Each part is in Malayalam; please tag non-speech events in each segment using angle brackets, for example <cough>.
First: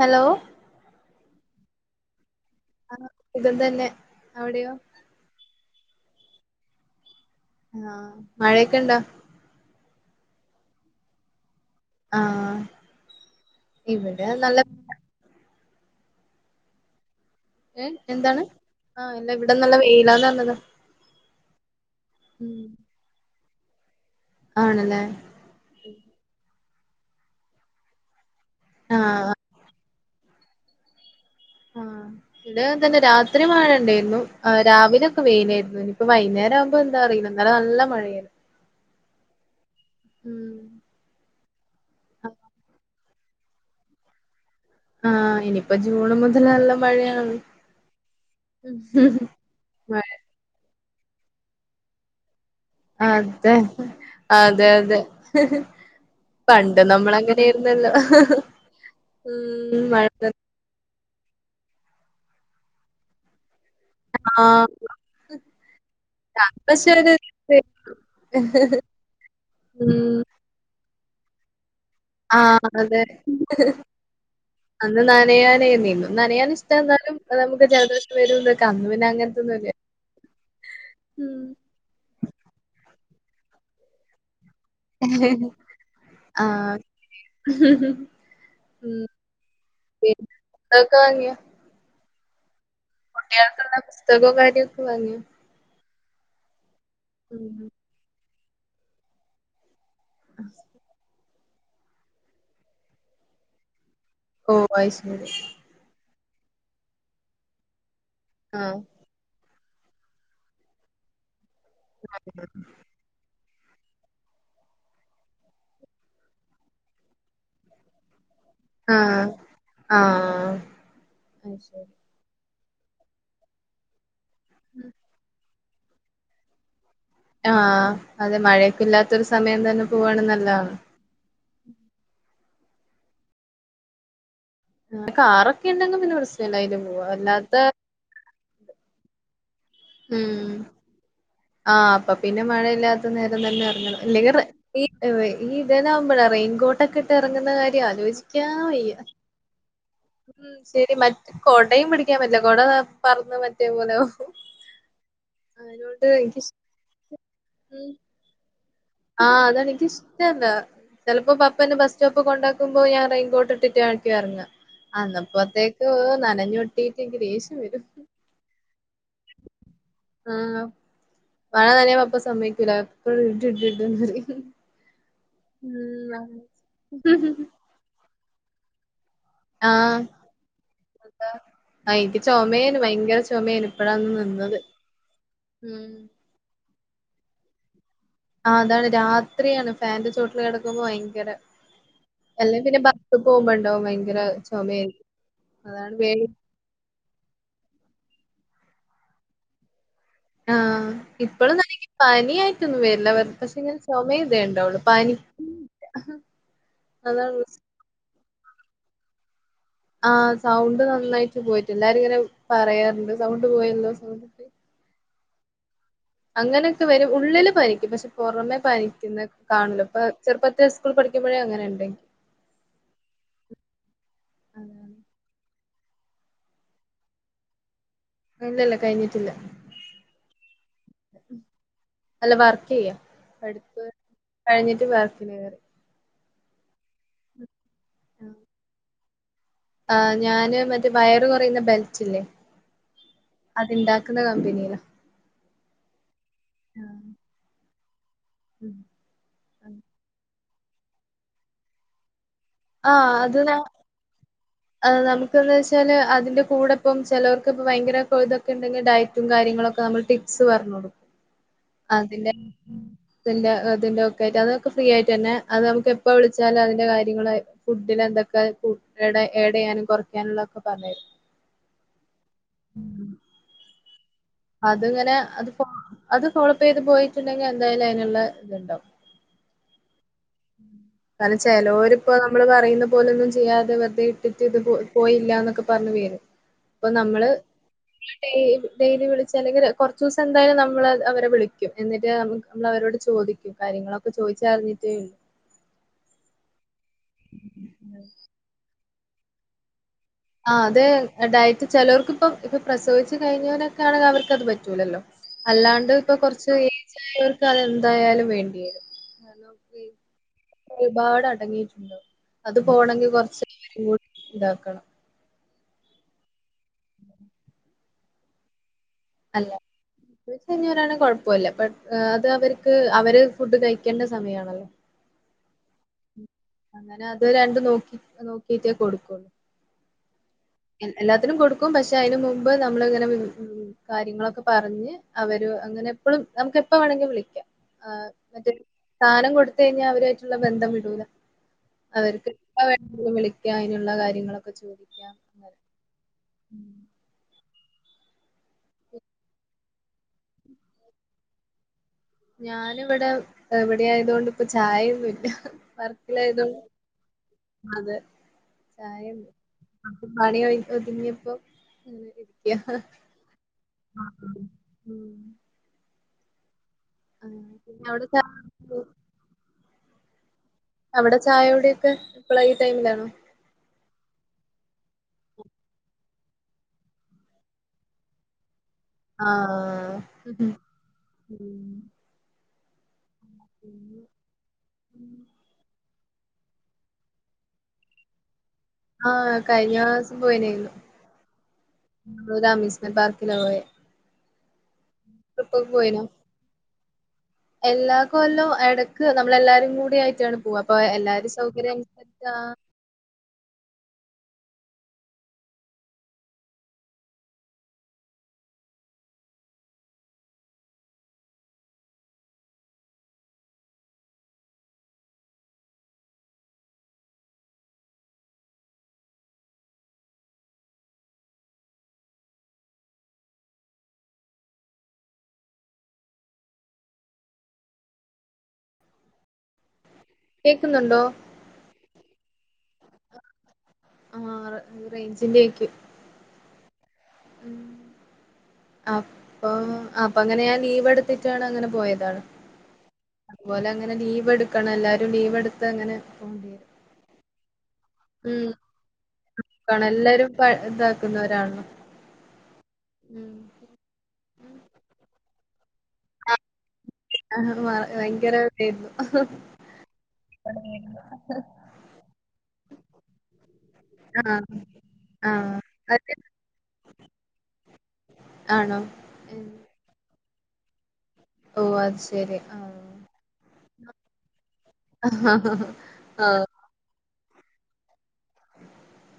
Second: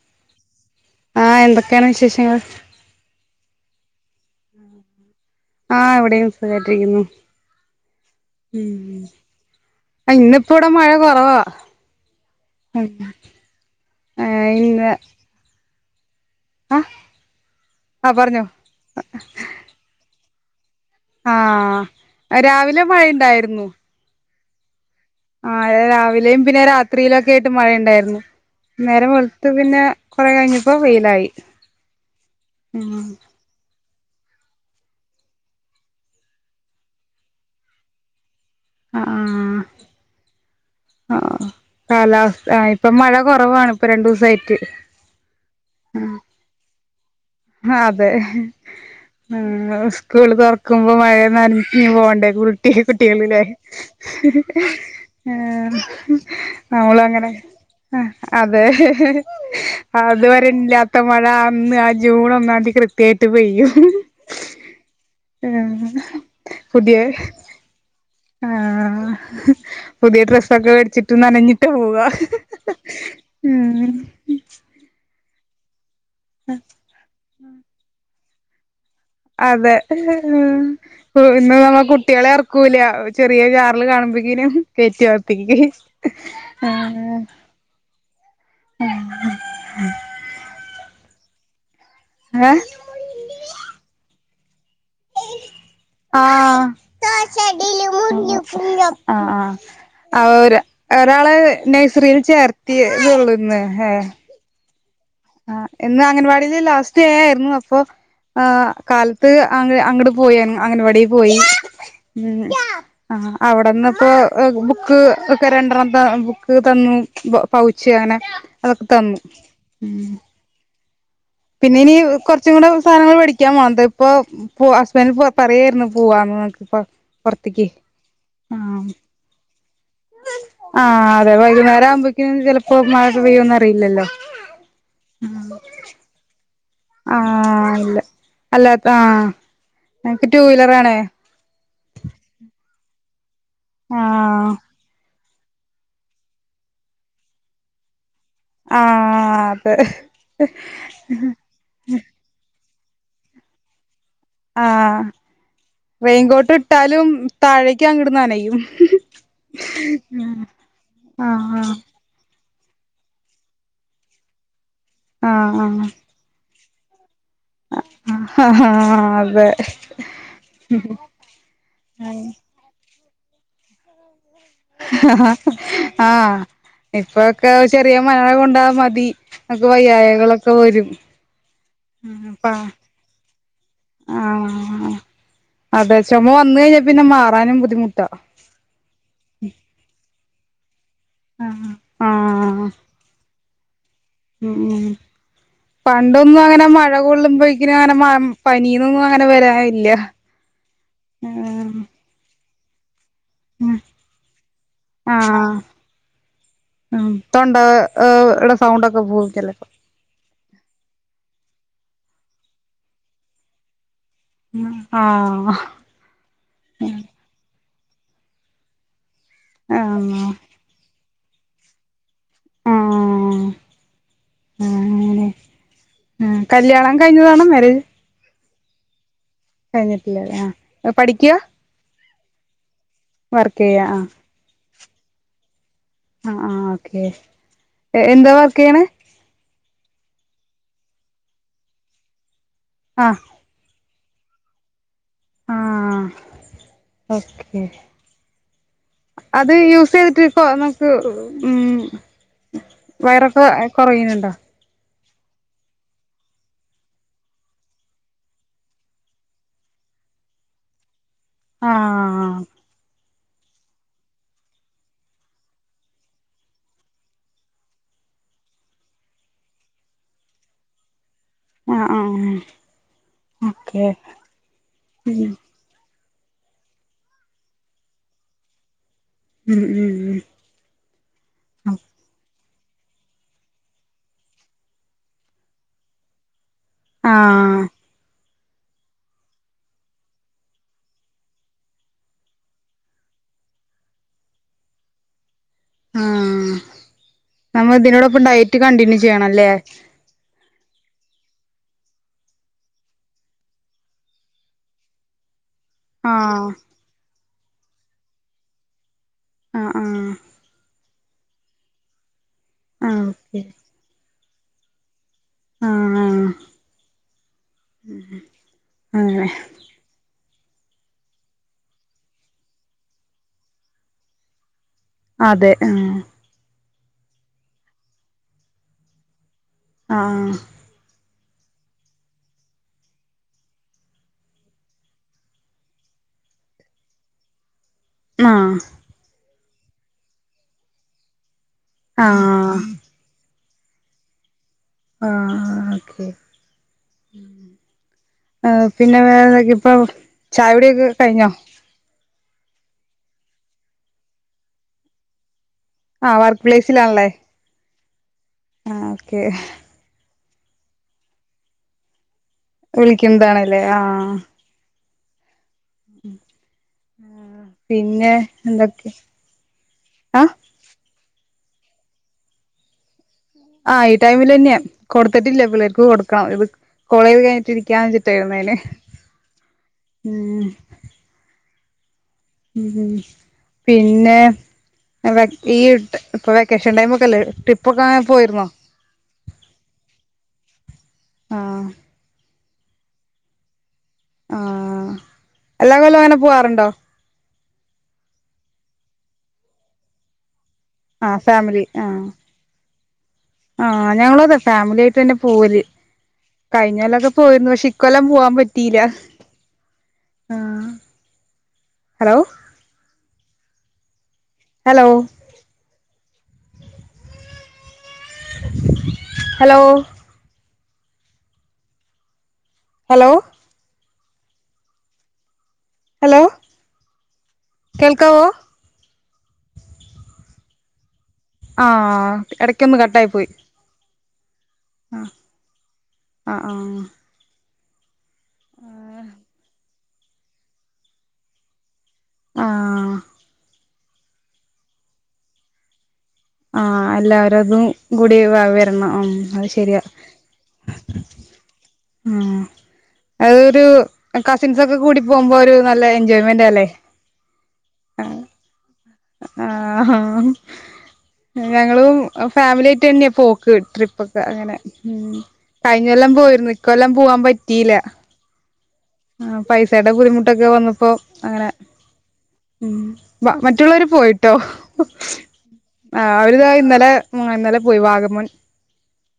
ഹലോ ആഹ് എന്തൊക്കെയാണ് വിശേഷങ്ങൾ? ആഹ് സുഖം തന്നെ അവിടെയോ? ആഹ് ഇവിടെയും സുഖായിട്ടിരിക്കുന്നു. ആഹ് മഴയൊക്കെ ഉണ്ടോ? ഇന്നിപ്പ ഇവിടെ മഴ കുറവാ. ആഹ് ഇവിടെ ഏഹ് നല്ല ഇന്ന് ആഹ് ഏ ആഹ് എന്താണ് പറഞ്ഞോ ആ ഇല്ലാ ഇവിടെ നല്ല വെയിലാന്ന് പറഞ്ഞതാ. ആഹ് ഉം രാവിലെ മഴയിണ്ടായിരുന്നു. ഉം ആണല്ലേ? ആഹ് രാവിലെയും പിന്നെ രാ ത്രിയിലൊക്കെ ആയിട്ട് മഴയുണ്ടാരുന്നു. നേരം ആഹ് വെളുത്തു പിന്നെ കുറെ കഴിഞ്ഞപ്പം വെയിലായി. ആഹ് ഇവിടെം അതുതന്നെ ഉം രാത്രി മഴയുണ്ടെയിരുന്നു. ആഹ് രാവിലൊക്കെ വെയിലാരുന്നു ഇപ്പൊ വൈന്നേരാവുമ്പൊ ന്താ അറിയില്ല ഇന്നല നല്ല മഴയാരുന്നു. ആ ആഹ് ഉം ആഹ് കാലാവസ്ഥ ആ ഇപ്പം മഴ കൊറവാണ് ഇപ്പ രണ്ടു ദിവസായിട്ട്. ആഹ് ഇനിയിപ്പ ജൂണ് ആഹ് മുതല് നല്ല മഴയാണല്ലോ അതെ ഉം മഴ സ്കൂള് തൊറ ക്കുമ്പം മഴേം നനഞ്ഞു പോകണ്ടേ കൂൾ ട്ടി കുട്ടികളില്ലേ അതെ അതെ അതെ ഏഹ് പണ്ട് നമ്മളങ്ങനെ ആഹ് നമ്മളങ്ങനെയായിരുന്നല്ലോ അതെ ഉം അതുവരെയില്ലാ ട്ട മഴ അന്ന് അ ജൂൺ ഒന്നാംതി കൃത്യായിട്ട് പെയ്യും. ആഹ് പക്ഷെ പുതിയെ ഒരു ആഹ് ഉം പുതിയ ഡ്രസ്സൊക്കെ മേടിച്ചി തു നനഞ്ഞ് ആഹ് അതെ ഉം അന്ന് നനയാൻ <unintelligible> നനയാൻ ഇഷ്ടാ എന്നാലും നമുക്ക് ജലദോഷം വരൂന്നൊക്കെ അ അതെ ഉം ഇന്ന് നമ്മ കു ട്ടികളെ ഇറക്കൂല്ല ചെറിയ ചാറല് കാണുമ്പോക്കീനും <unintelligible> ആ ആഹ് ആ ഉം പുസ്തകമൊക്കെ വാങ്ങിയോ ഏ കുട്ടികൾക്കുള്ള പുസ്തകവും കാര്യമൊക്കെ വാങ്ങിയോ ആ ദോശ ഉം ഇഡ്ഡ്ലി മുറിയും ആ ആ ആ ഒര ഒരാള് നഴ്സറിയിൽ ചേർത്തിയ ഇതൊള്ളൂന്ന് ഹേ ഓ അയ്ശെ ആ എന്നാ അംഗൻവാടി ലാസ്റ്റ് ഡേ ആയിരുന്നു അപ്പൊ ആ ആഹ് കാലത്ത് അ അങ്ങട്ട് അങ്ങട്ട് പോയിു അംഗനവാടിയിൽ പോയി ഉം ആ അവിടെന്ന് ഇപ്പോ ബുക്ക് ഒക്കെ രണ്ടെണ്ണം ത ബുക്ക് തന്നു പൗച്ച് അങ്ങനെ അതൊക്ക തന്നു ആ ഉം പിന്നെ ഇനി കൊറ കൊച്ചുങ്ങടെ സാധനങ്ങൾ മേടിക്കാൻ വേണ്ടിയിപ്പോ പ ഹസ്ബെൻഡ്‌ <unintelligible> ഒന്ന് പോവാണ് നമൂക്കിപ്പൊ ആ അതെ മഴയൊക്കെ ഇല്ലാത്തൊരു സമയം തന്നെ പോവാണ് നല്ലതാണ് ആ അതെ വൈകുന്നേരം ആകുമ്പോഴേക്കും ചില പ്പം മഴയൊക്കെ പെയ്യോന്ന് അറിയില്ലല്ലോ കാറൊക്കെ ഉണ്ടെങ്കിൽ പിന്നെ പ്രശ്നം ഇല്ല അതിന്റെ ആ ഇല്ല അല്ല ആ എനക്ക് ടു വീലർ ആണ് ആ അപ്പം പിന്നെ മഴയില്ലാത്ത നേര ആഹ് <unintelligible> ഈ ഇതന്നാവുമ്പഴേ റെയിൻ കോട്ടൊക്കെ ഇട്ട് ഇറങ്ങുന്ന കാര്യം ആലോചി ക്കാൻ വയ്യ ആഹ് അതെ ഉം ശരി മറ്റ കൊടയും പിടിക്കാൻ പറ്റില്ല കൊട പറന്നു മറ്റേ പോലെയോ ആഹ് എനിക്കിഷ് റെയിൻകോട്ട് ഇട്ടാലും താഴേക്ക് ഉം അങ്ങോട്ട് നനയും ആഹ് അതെനിക്കിഷ്ടല്ല ചെലപ്പോ പപ്പ ആഹ് എന്നെ ബസ് സ്റ്റോപ്പ് കൊണ്ടാകും ക്കുമ്പോ ഞാൻ റെയിൻകോട്ട് ഇട്ടിട്ടു ആയിരിക്കും ഇറങ്ങുക അന്നപ്പത്തേക്ക് നനഞ്ഞു ആഹഹാ അതെ ആഹ് ഉം മഴ നനയാൻ പപ്പാ സമ്മതിക്കൂല എപ്പോളും ഇട് ഇട് ഇടെന്നു പറയും ആ ഉം ആഹ് ഇപ്പൊക്കെ ചെറിയ മഴ കൊണ്ടാ മതി അക്കെ ആഹ് വയ്യായകളൊക്കെ വരും പ്പ ചൊമ്മ ആണ് ആഅതെ ചുമ വന്ന കഴിഞ്ഞ പിന്നെ മാറാനും ബുദ്ധിമുട്ട് ആ അതാണ് രാത്രിയാണ് ഫാന്റെ ചോട്ട കിടക്കുമ്പോ ഭയ ഭയകര ആഹ് എല്ല ആഹ് പിന്നെ ബസ് പോകുമ്പോഴും <unintelligible> ഉം പേടി പണ്ടൊന്നും അങ്ങനെ മഴ കൊള്ളുമ്പോക്ക അങ്ങനെ മ പനീന്നൊന്നും അങ്ങനെ വരാനില്ല ആഹ് ഇപ്പോഴും നല്ലങ്കി പനായിട്ട് <unintelligible> ഉ ആഹ് ഉ അതാണ് തൊണ്ട പ്രശ്നം ഇടെ സൗണ്ടക്കെ ഭുക്കല്ല ആഹ് സൗണ്ട് നന്നായിട്ട് പോയിട്ട് എല്ലാരും ഇങ്ങനെ പറയാറുണ്ട് സൗണ്ട് പോയല്ലോ സൗണ്ട് പോയി ആ അങ്ങനെയൊക്കെ വരും ഉള്ളില് പനിക്കും പക്ഷെ പൊറമെ പനിക്കുന്ന കാണൂല്ല ഇപ്പൊ ആഹ് ചെറുപ്പത്തെ ഇസ്കൂൾ പഠിക്ക ഇപ്പഴേ അങ്ങനെണ്ടെ ആ ആ അതാണ് അങ്ങനെ ആ കല്ല്യാണം കഴിഞ്ഞതാണോ മരേജ് ഇല്ലല്ലാ കഴിഞ്ഞിട്ടില്ല കഴിഞ്ഞിട്ടില്ലേ ആ പഠിക്കുവ അല്ല വർക്ക് ചെയ്യാം പഠിപ്പ് ആഹ് കഴിഞ്ഞിൻ വാർക്കിൻ കയറി ആഹ ആഹ ഓക്കെ എന്താ വർക്കയെണ് ആ ഞാന് മറ്റേ വയറ് കുറയുന്ന ബെൽറ്റ ഇല്ലേ ആ ഉണ്ടാക്കുന്ന കമ്പനില ആ ഓക്കെ അത് യൂസ് ചെയ്തിട്ട് നമ്മക്ക് ഉം വയറൊക്കെ കൊറയുന്നുണ്ടോ ആ നമ്മുക്ക് എന്താ വെച്ചാൽ അതിന്റെ കൂടെ ഇപ്പം ചിലോർക്ക് ഇപ്പോ ഭയങ്കര ഇതൊക്കെ ഉണ്ടെങ്കിൽ ഡയറ്റും കാര്യങ്ങളോക്കെ നമ്മൾ ടിപ്സ് പറഞ്ഞു കൊടുക്കും അതില്ലെ ആഹ് അതിന്റെ അതിന്റെ ഒക്കെ ആയിട്ട് അതൊക്കെ ഫ്രീ ആയിട്ട് തന്നെ അത് നമുക്ക് എപ്പ വിളിച്ചാലും അതിന്റെ കാര്യങ്ങൾ ഫുഡിൽ എന്തൊക്കെ എഡ എഡയ്യാനും കുറയ്ക്കാനുള്ള ഒക്കെ പറഞ്ഞു തരും ആ ആ മ് ഓക്കെ അതിങ്ങനെ അത്പോ അത് ഫോളപ്പ് ചെയ്ത് പോയിട്ടുണ്ടെങ്കിൽ എന്തായാലും അയിനുള്ള ഇത്ണ്ടാവും ഉം ഉം എന്നാലും ഉം ചലോര്പ്പേ നമ്മള് പറയുന്ന പോലൊന്നും ചെയ്യാതെ വെറുതെ ഇട്ടിട്ട് ഇത് പോയില്ലന്നൊക്കെ പറഞ്ഞു വേരും ഇപ്പ നമ്മൾ ആഹ് ഡേ ഡേയിലി വിളിച് അല്ലെങ്കിൽ കുറച്ചൂസം എന്തായാലും നമ്മൾ അവരെ വിളിക്കും എന്നിട്ട് നമ്മൾ അവരോട് ചോദിക്കും കാര്യങ്ങളൊക്കെ ചോദിച്ച അറിഞ്ഞിട്ടേ ഉള്ളൂ ആഹ നമ്മ ഇതിനോടൊപ്പം ഡയറ്റ് കണ്ടിന്യു ചെയ്യണല്ലേ ആ അതെ ഡയറ്റ് ചലോർക്ക് ഇപ്പം പ്രസവിച്ചു കഴിഞ്ഞവരോക്കെ ആണെങ്കിൽ അവർക്ക്ത് പറ്റൂലല്ലോ അല്ലാണ്ട് ഇപ്പൊ ആഹ് കൊറച്ച് ഏയ്ജ്ഉള്ളവർക്ക് എനിക്കത് എന്തായാലും വേണ്ടി വരും ഒന്നും ആഹ് ആഹ് കേൾക്കുന്നില്ല ഒരുപാട് അടങ്ങിയിട്ടുണ്ടോ അത് ആഹ് പോണങ്കിൽ ഓക്കെ കുറച്ച് ഇതാക്കണം ആഹ ആഹ അ കയിഞ്ഞവരാണെ കുഴപ്പല്ല ബട്ട് അത് അവർക്ക് അവര് ഫുഡ് കഴിക്കേണ്ട സമയാണല്ലോ അതെ ആ അങ്ങനെ അത് രണ്ട് നോക്കി നോക്കിട്ടേ കൊടുക്കുള്ളൂ ആഹ് എൽ- എല്ലാത്തിനും കൊടുക്കും പക്ഷെ അതിന് മുമ്പ് നമ്മൾ ഇങ്ങനെ കാര്യങ്ങളൊക്കെ പറഞ്ഞ് അവര് അങ്ങനെ എപ്പളും നമക്ക് എപ്പ വേണങ്കി വിളിക്കാം ആ മറ്റേ ആഹ് സ്ഥാനം കൊടുത്ത് ത് കഴിഞ്ഞാ അവരായിട്ടുള്ള ബന്ധം വിടൂലാ അവർക്ക് ആഹ് എപ്പോ വേണെങ്കിലും വിളിക്ക അതിനുള്ള കാര്യങ്ങളക്കെ ചോദിക്കാം അങ്ങനെ ആഹ് ഓക്കെ പിന്നെ വേറെ ഇപ്പൊ ചായകുടിയൊക്കെ കഴിഞ്ഞോ ഞാന് ഇവിടെ ഇവിടെ ആയത് കൊണ്ട് ഇപ്പൊ ചായയൊന്നുല്ല ആ വർക്ക് വർക്കിലായതുകൊണ്ട് പ്ലേസിലാണല്ലേ അതെ ആഹ് ചായ ഓക്കെ പണി ഒ ഒതുങ്ങിയപ്പോ അങ്ങനെ ഇരിക്ക വിളിക്ക്ന്നതാണല്ലേ ആ ഉം ഉം ആ അങ്ങനെ അവിടെ പിന്നെ ചാ എന്തൊക്കെ ആ അവിടെ ചായകുടിയൊക്കെ ഇപ്പള ഈ ടൈമിലാണോ ആ ഈ ടൈമിൽ തന്നെയാ കൊടുത്തിട്ടില്ല പിള്ളേർക്ക് കൊടുക്കണം ഇത് കോളേജ് കഴിഞ്ഞിട്ട് ഇരിക്കാ വച്ചിട്ടായിരുന്നന് അ ആ ഉം പിന്നെ ടീഇട്ട് ഇപ്പൊ വെക്കേഷൻ ടൈം ഒക്കെല്ലേ ട്രിപ്പ് ഒക്കെ പോയിരുന്നോ ആ കഴിഞ്ഞ മാസം പോയിനെന്നു ആഹ് <unintelligible> ഞ പാർക്കില പോയെ ആ ട്രിപ്പക്ക് പോയിനു എല്ലാ കൊല്ലം എട ക്ക്‌ നമ്മളെല്ലാരും കൂടി ആയിട്ടാണ് പോവാ ഇപ്പൊ ആഹ് എല്ലാരും സൗകര്യ അനുസരിച്ചാ ആ ഞങ്ങളും അതെ ഫാമിലി ആയിട്ട് തന്നെ പോവല് കഴിഞ്ഞല്ലൊക്കെ പോയിരുന്നു പക്ഷെ ഇക്കൊല്ലം പോവാൻ പറ്റില്ല ആ hello hello hello hello hello കേൾക്കാവോ കേക്കുന്നുണ്ടോ ആ എടക്ക് ഒന്ന് കട്ടായി പോയി ആ റെ റേഞ്ചിന്റെ ആയ്ക്കും ആ അപ്പം അപ്പങ്ങനെ ഞാൻ ലീവ് എടുത്തിട്ടാണ് അങ്ങനെ പോയത് ആഹ് <unintelligible> അതുപോലെ അങ്ങനെ ലീവ് എടുക്കണം എല്ലാരും ലീവ് എടുത്ത് അങ്ങനെ പോണ്ടി ആ വരും എല്ലാവരതും കൂടി വ ഉം വരണം ഉം അത് ശരിയാ ക്കണം എല്ലാരും പ ഇതാക്കുന്നവരാണല്ലോ ആ ഉം അതരു കസിൻസ് ഒക്കെ കൂടിപ്പോ പോകുമ്പോ ഒരു നല്ല എൻജോയ്മെന്റ് അല്ലേ ആ ഭയങ്കര ഇതായിരുന്നു ആഹ ഞങ്ങളും ഫാമിലിയായിട്ട് തന്നെയാ പോക്ക് ട്രിപ്പ ഒക്കെ ആഹ് അങ്ങനെ ഉ ആഹ് കഴിഞ്ഞെല്ലം അത് പോയിരുന്നു ഇിക്കൊല്ലാം പോവാൻ പറ്റിയില്ല ആണോ ആ ഉം പൈസേടേ ബുദ്ധിമുട്ട് ട്ടൊക്കെ വന്നപ്പോ അങ്ങനെ ഓഹ് അത് ശരി ഉം ആഹ് മറ്റ് മറ്റുള്ളവർ പോയിട്ടോ ആ അവരിത ആഹ് ഇന്നലെ ഇന്നാലെ പോയി വാഗമൺ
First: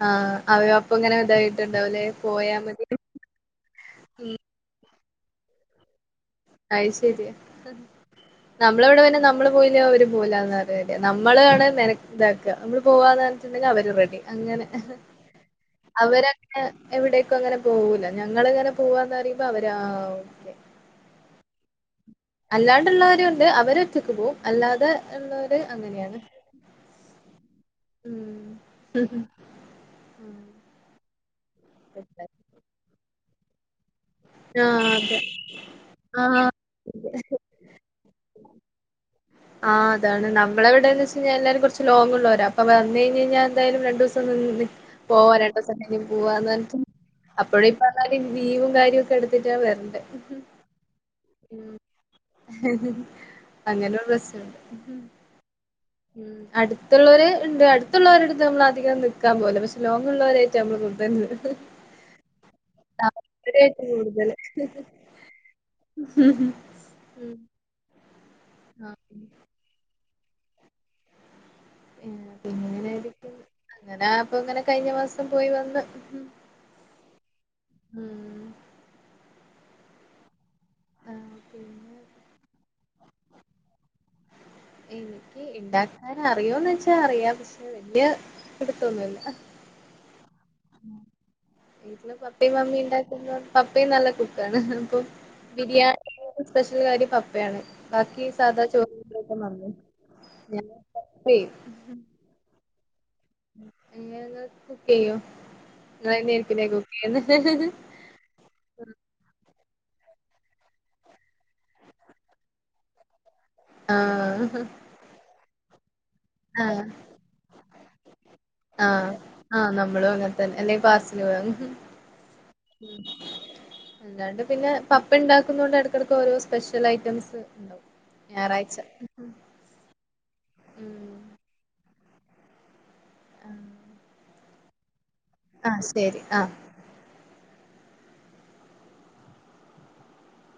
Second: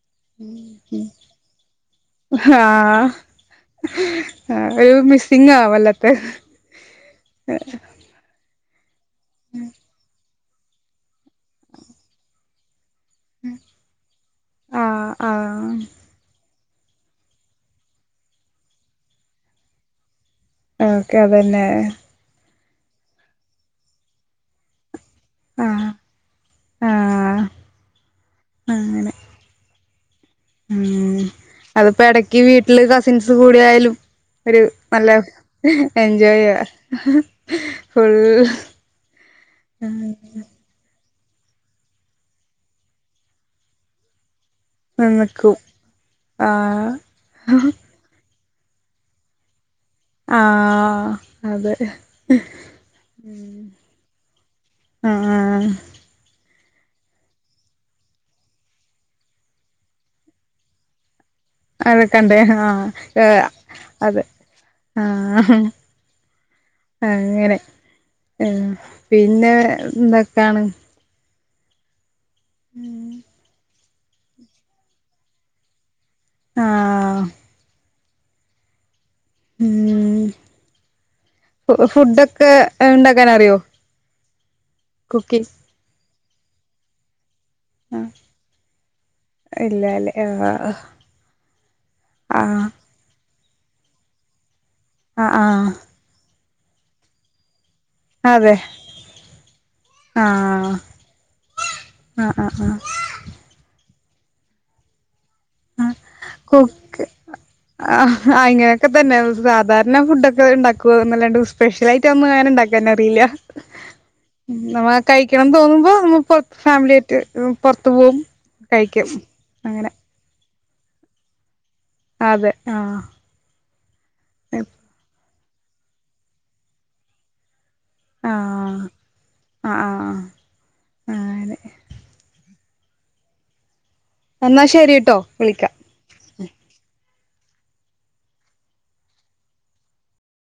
ആഹ് അവയുടെ അപ്പ അങ്ങനെ ഇതായിട്ടുണ്ടാവല്ലെ ആഹ് ആഹ് ഒരു മിസ്സിംഗ് വല്ലാതെ അയ് ശരിയാ നമ്മളെവിടെ <inaudible> നമ്മള് പോയില അവര് പോവില്ല എന്ന അതേലെ നമ്മളാണ് നെല ഇതാക്കുക പോവാന്ന് പറ്ഞിട്ടുണ്ടെങ്കിൽ അവര് റെഡി അങ്ങനെ ആഹ് ആഹ് അവര എവിടേക്കും അങ്ങനെ പോവൂല ഞങ്ങളിങ്ങനെ പോവാന്നറിയുമ്പോ അവരാ ഓ ഓക്കെ അതന്നെ അല്ലാണ്ടുള്ളവാരൊണ്ട് അവരെ എത്തിക്ക് പോവും അല്ലാതെ ഉള്ളര് ആഹ് അങ്ങനെയാണ് ആഹ് അങ്ങനെ ഉം ഉം അത്പ്പോ ഇടക്ക് വീട്ടില് ക സെൻസ് കൂട ആയാലും ഒരു ആഹ് നല്ല അതെ എൻജോയ് ആഹ് ചെയ്യ ഫുൾ ആ അതാണ് നമ്മള എവിടെന്ന് എല്ലാരും ലോങ് ഉള്ളരാ അപ്പോ വന്ന് കഴിഞ്ഞ കഴിഞ്ഞാ എന്തായാലും ദിവസം നിന്ന് നി പോവാ നിക്കും രണ്ടോസും പോവാ എന്നും ആഹ് അപ്പോഴ ഇപ്പാല ലീവും കാര്യമൊക്കെ എടുത്തിട്ടാ വര ആ അതെ ഉം അങ്ങനെരു പ്രശനുണ്ട് ആഹ് ഉം അടുത്തുള്ളവരെ ഉണ്ട് അടുത്തുള്ളവരുടുത്ത് നമ്മൾ അധികം നിക്കക്കാൻ പോകല പക്ഷെ ലോങ് ഉള്ളവരായിട്ട് നമ്മൾ <unintelligible> അതൊ കണ്ടേ ആ ഏ അവരായിട്ട് അത് കൂടുതല് ഹ ഉം അങ്ങനെ ആ പിന്നെ എന്താ കാണ ഉം ഉം അങ്ങനെ അപ്പൊ ഇങ്ങനെ കഴിഞ്ഞ മാസം പോയി വന്ന് ആ ഉം ഉം ആഹ് ഫ പിന്നെ ഫുഡൊക്കെ ഉണ്ടാക്കാൻ അറിയോ എനിക്ക് കുക്കിംഗ് ഇണ്ടാക്കാന അറിയോന്ന് വെച്ചാ അറിയാം പക്ഷെ വല്യ ആഹ് പിടുത്തൊന്നുല്ല വീട്ടില് പപ്പയും മമ്മിയും ഇണ്ടാക്കുമ്പോ ആ പപ്പയും നല്ല കുക്കാണ് ആഹ് ബിരിയാണി സ്പെഷ്യൽ കാര്യ പപ്പയാണ് ബാക്കി അതെ സാധാ <unintelligible> മമ്മി ആഹ് ഞന് ഹെല്പ് ചെയ്യും ആഹ് ആഹ് ങ്ങ കുക്ക് ചെയ്യോ ആ നിങ്ങളെന്നെയായിരിക്കുംല്ലേ കുക്ക് ചെയ്യുന്നെ? അങ്ങനെയൊക്കെ തന്നെ സാധാരണ ധാരണ ഫുടൊക്കെ ഉണ്ടാക്കുക അല്ലാ സ്പെഷ്യലയിട്ട് ഒന്നും അങ്ങനെണ്ടാക്കാന അറിയില്ല ആഹ് നമ്മ കഴിക്കണം തോന്നുന്നു ഫാമിലിയായിട്ട് പൊർത്ത്പോവും ആ ആ നമ്മളും അങ്ങനെ അല്ലെ പാസല് വാ അതെ ആ അല്ലാണ്ട് പിന്നെ പപ്പ ഇണ്ടാക് ന്നൊണ്ട് ഇടക്കെടക്ക് ഓരോ സ്പെഷ്യൽ ഐറ്റംസ് ണ്ടാവും ഞായറാഴ്ച ആഹ് ആഹ് ആഹ് ഉം ആഹ് അങ്ങനെ ആ എന്നാ ശരിട്ടോ വിളിക്കാം ആ ശരി ആ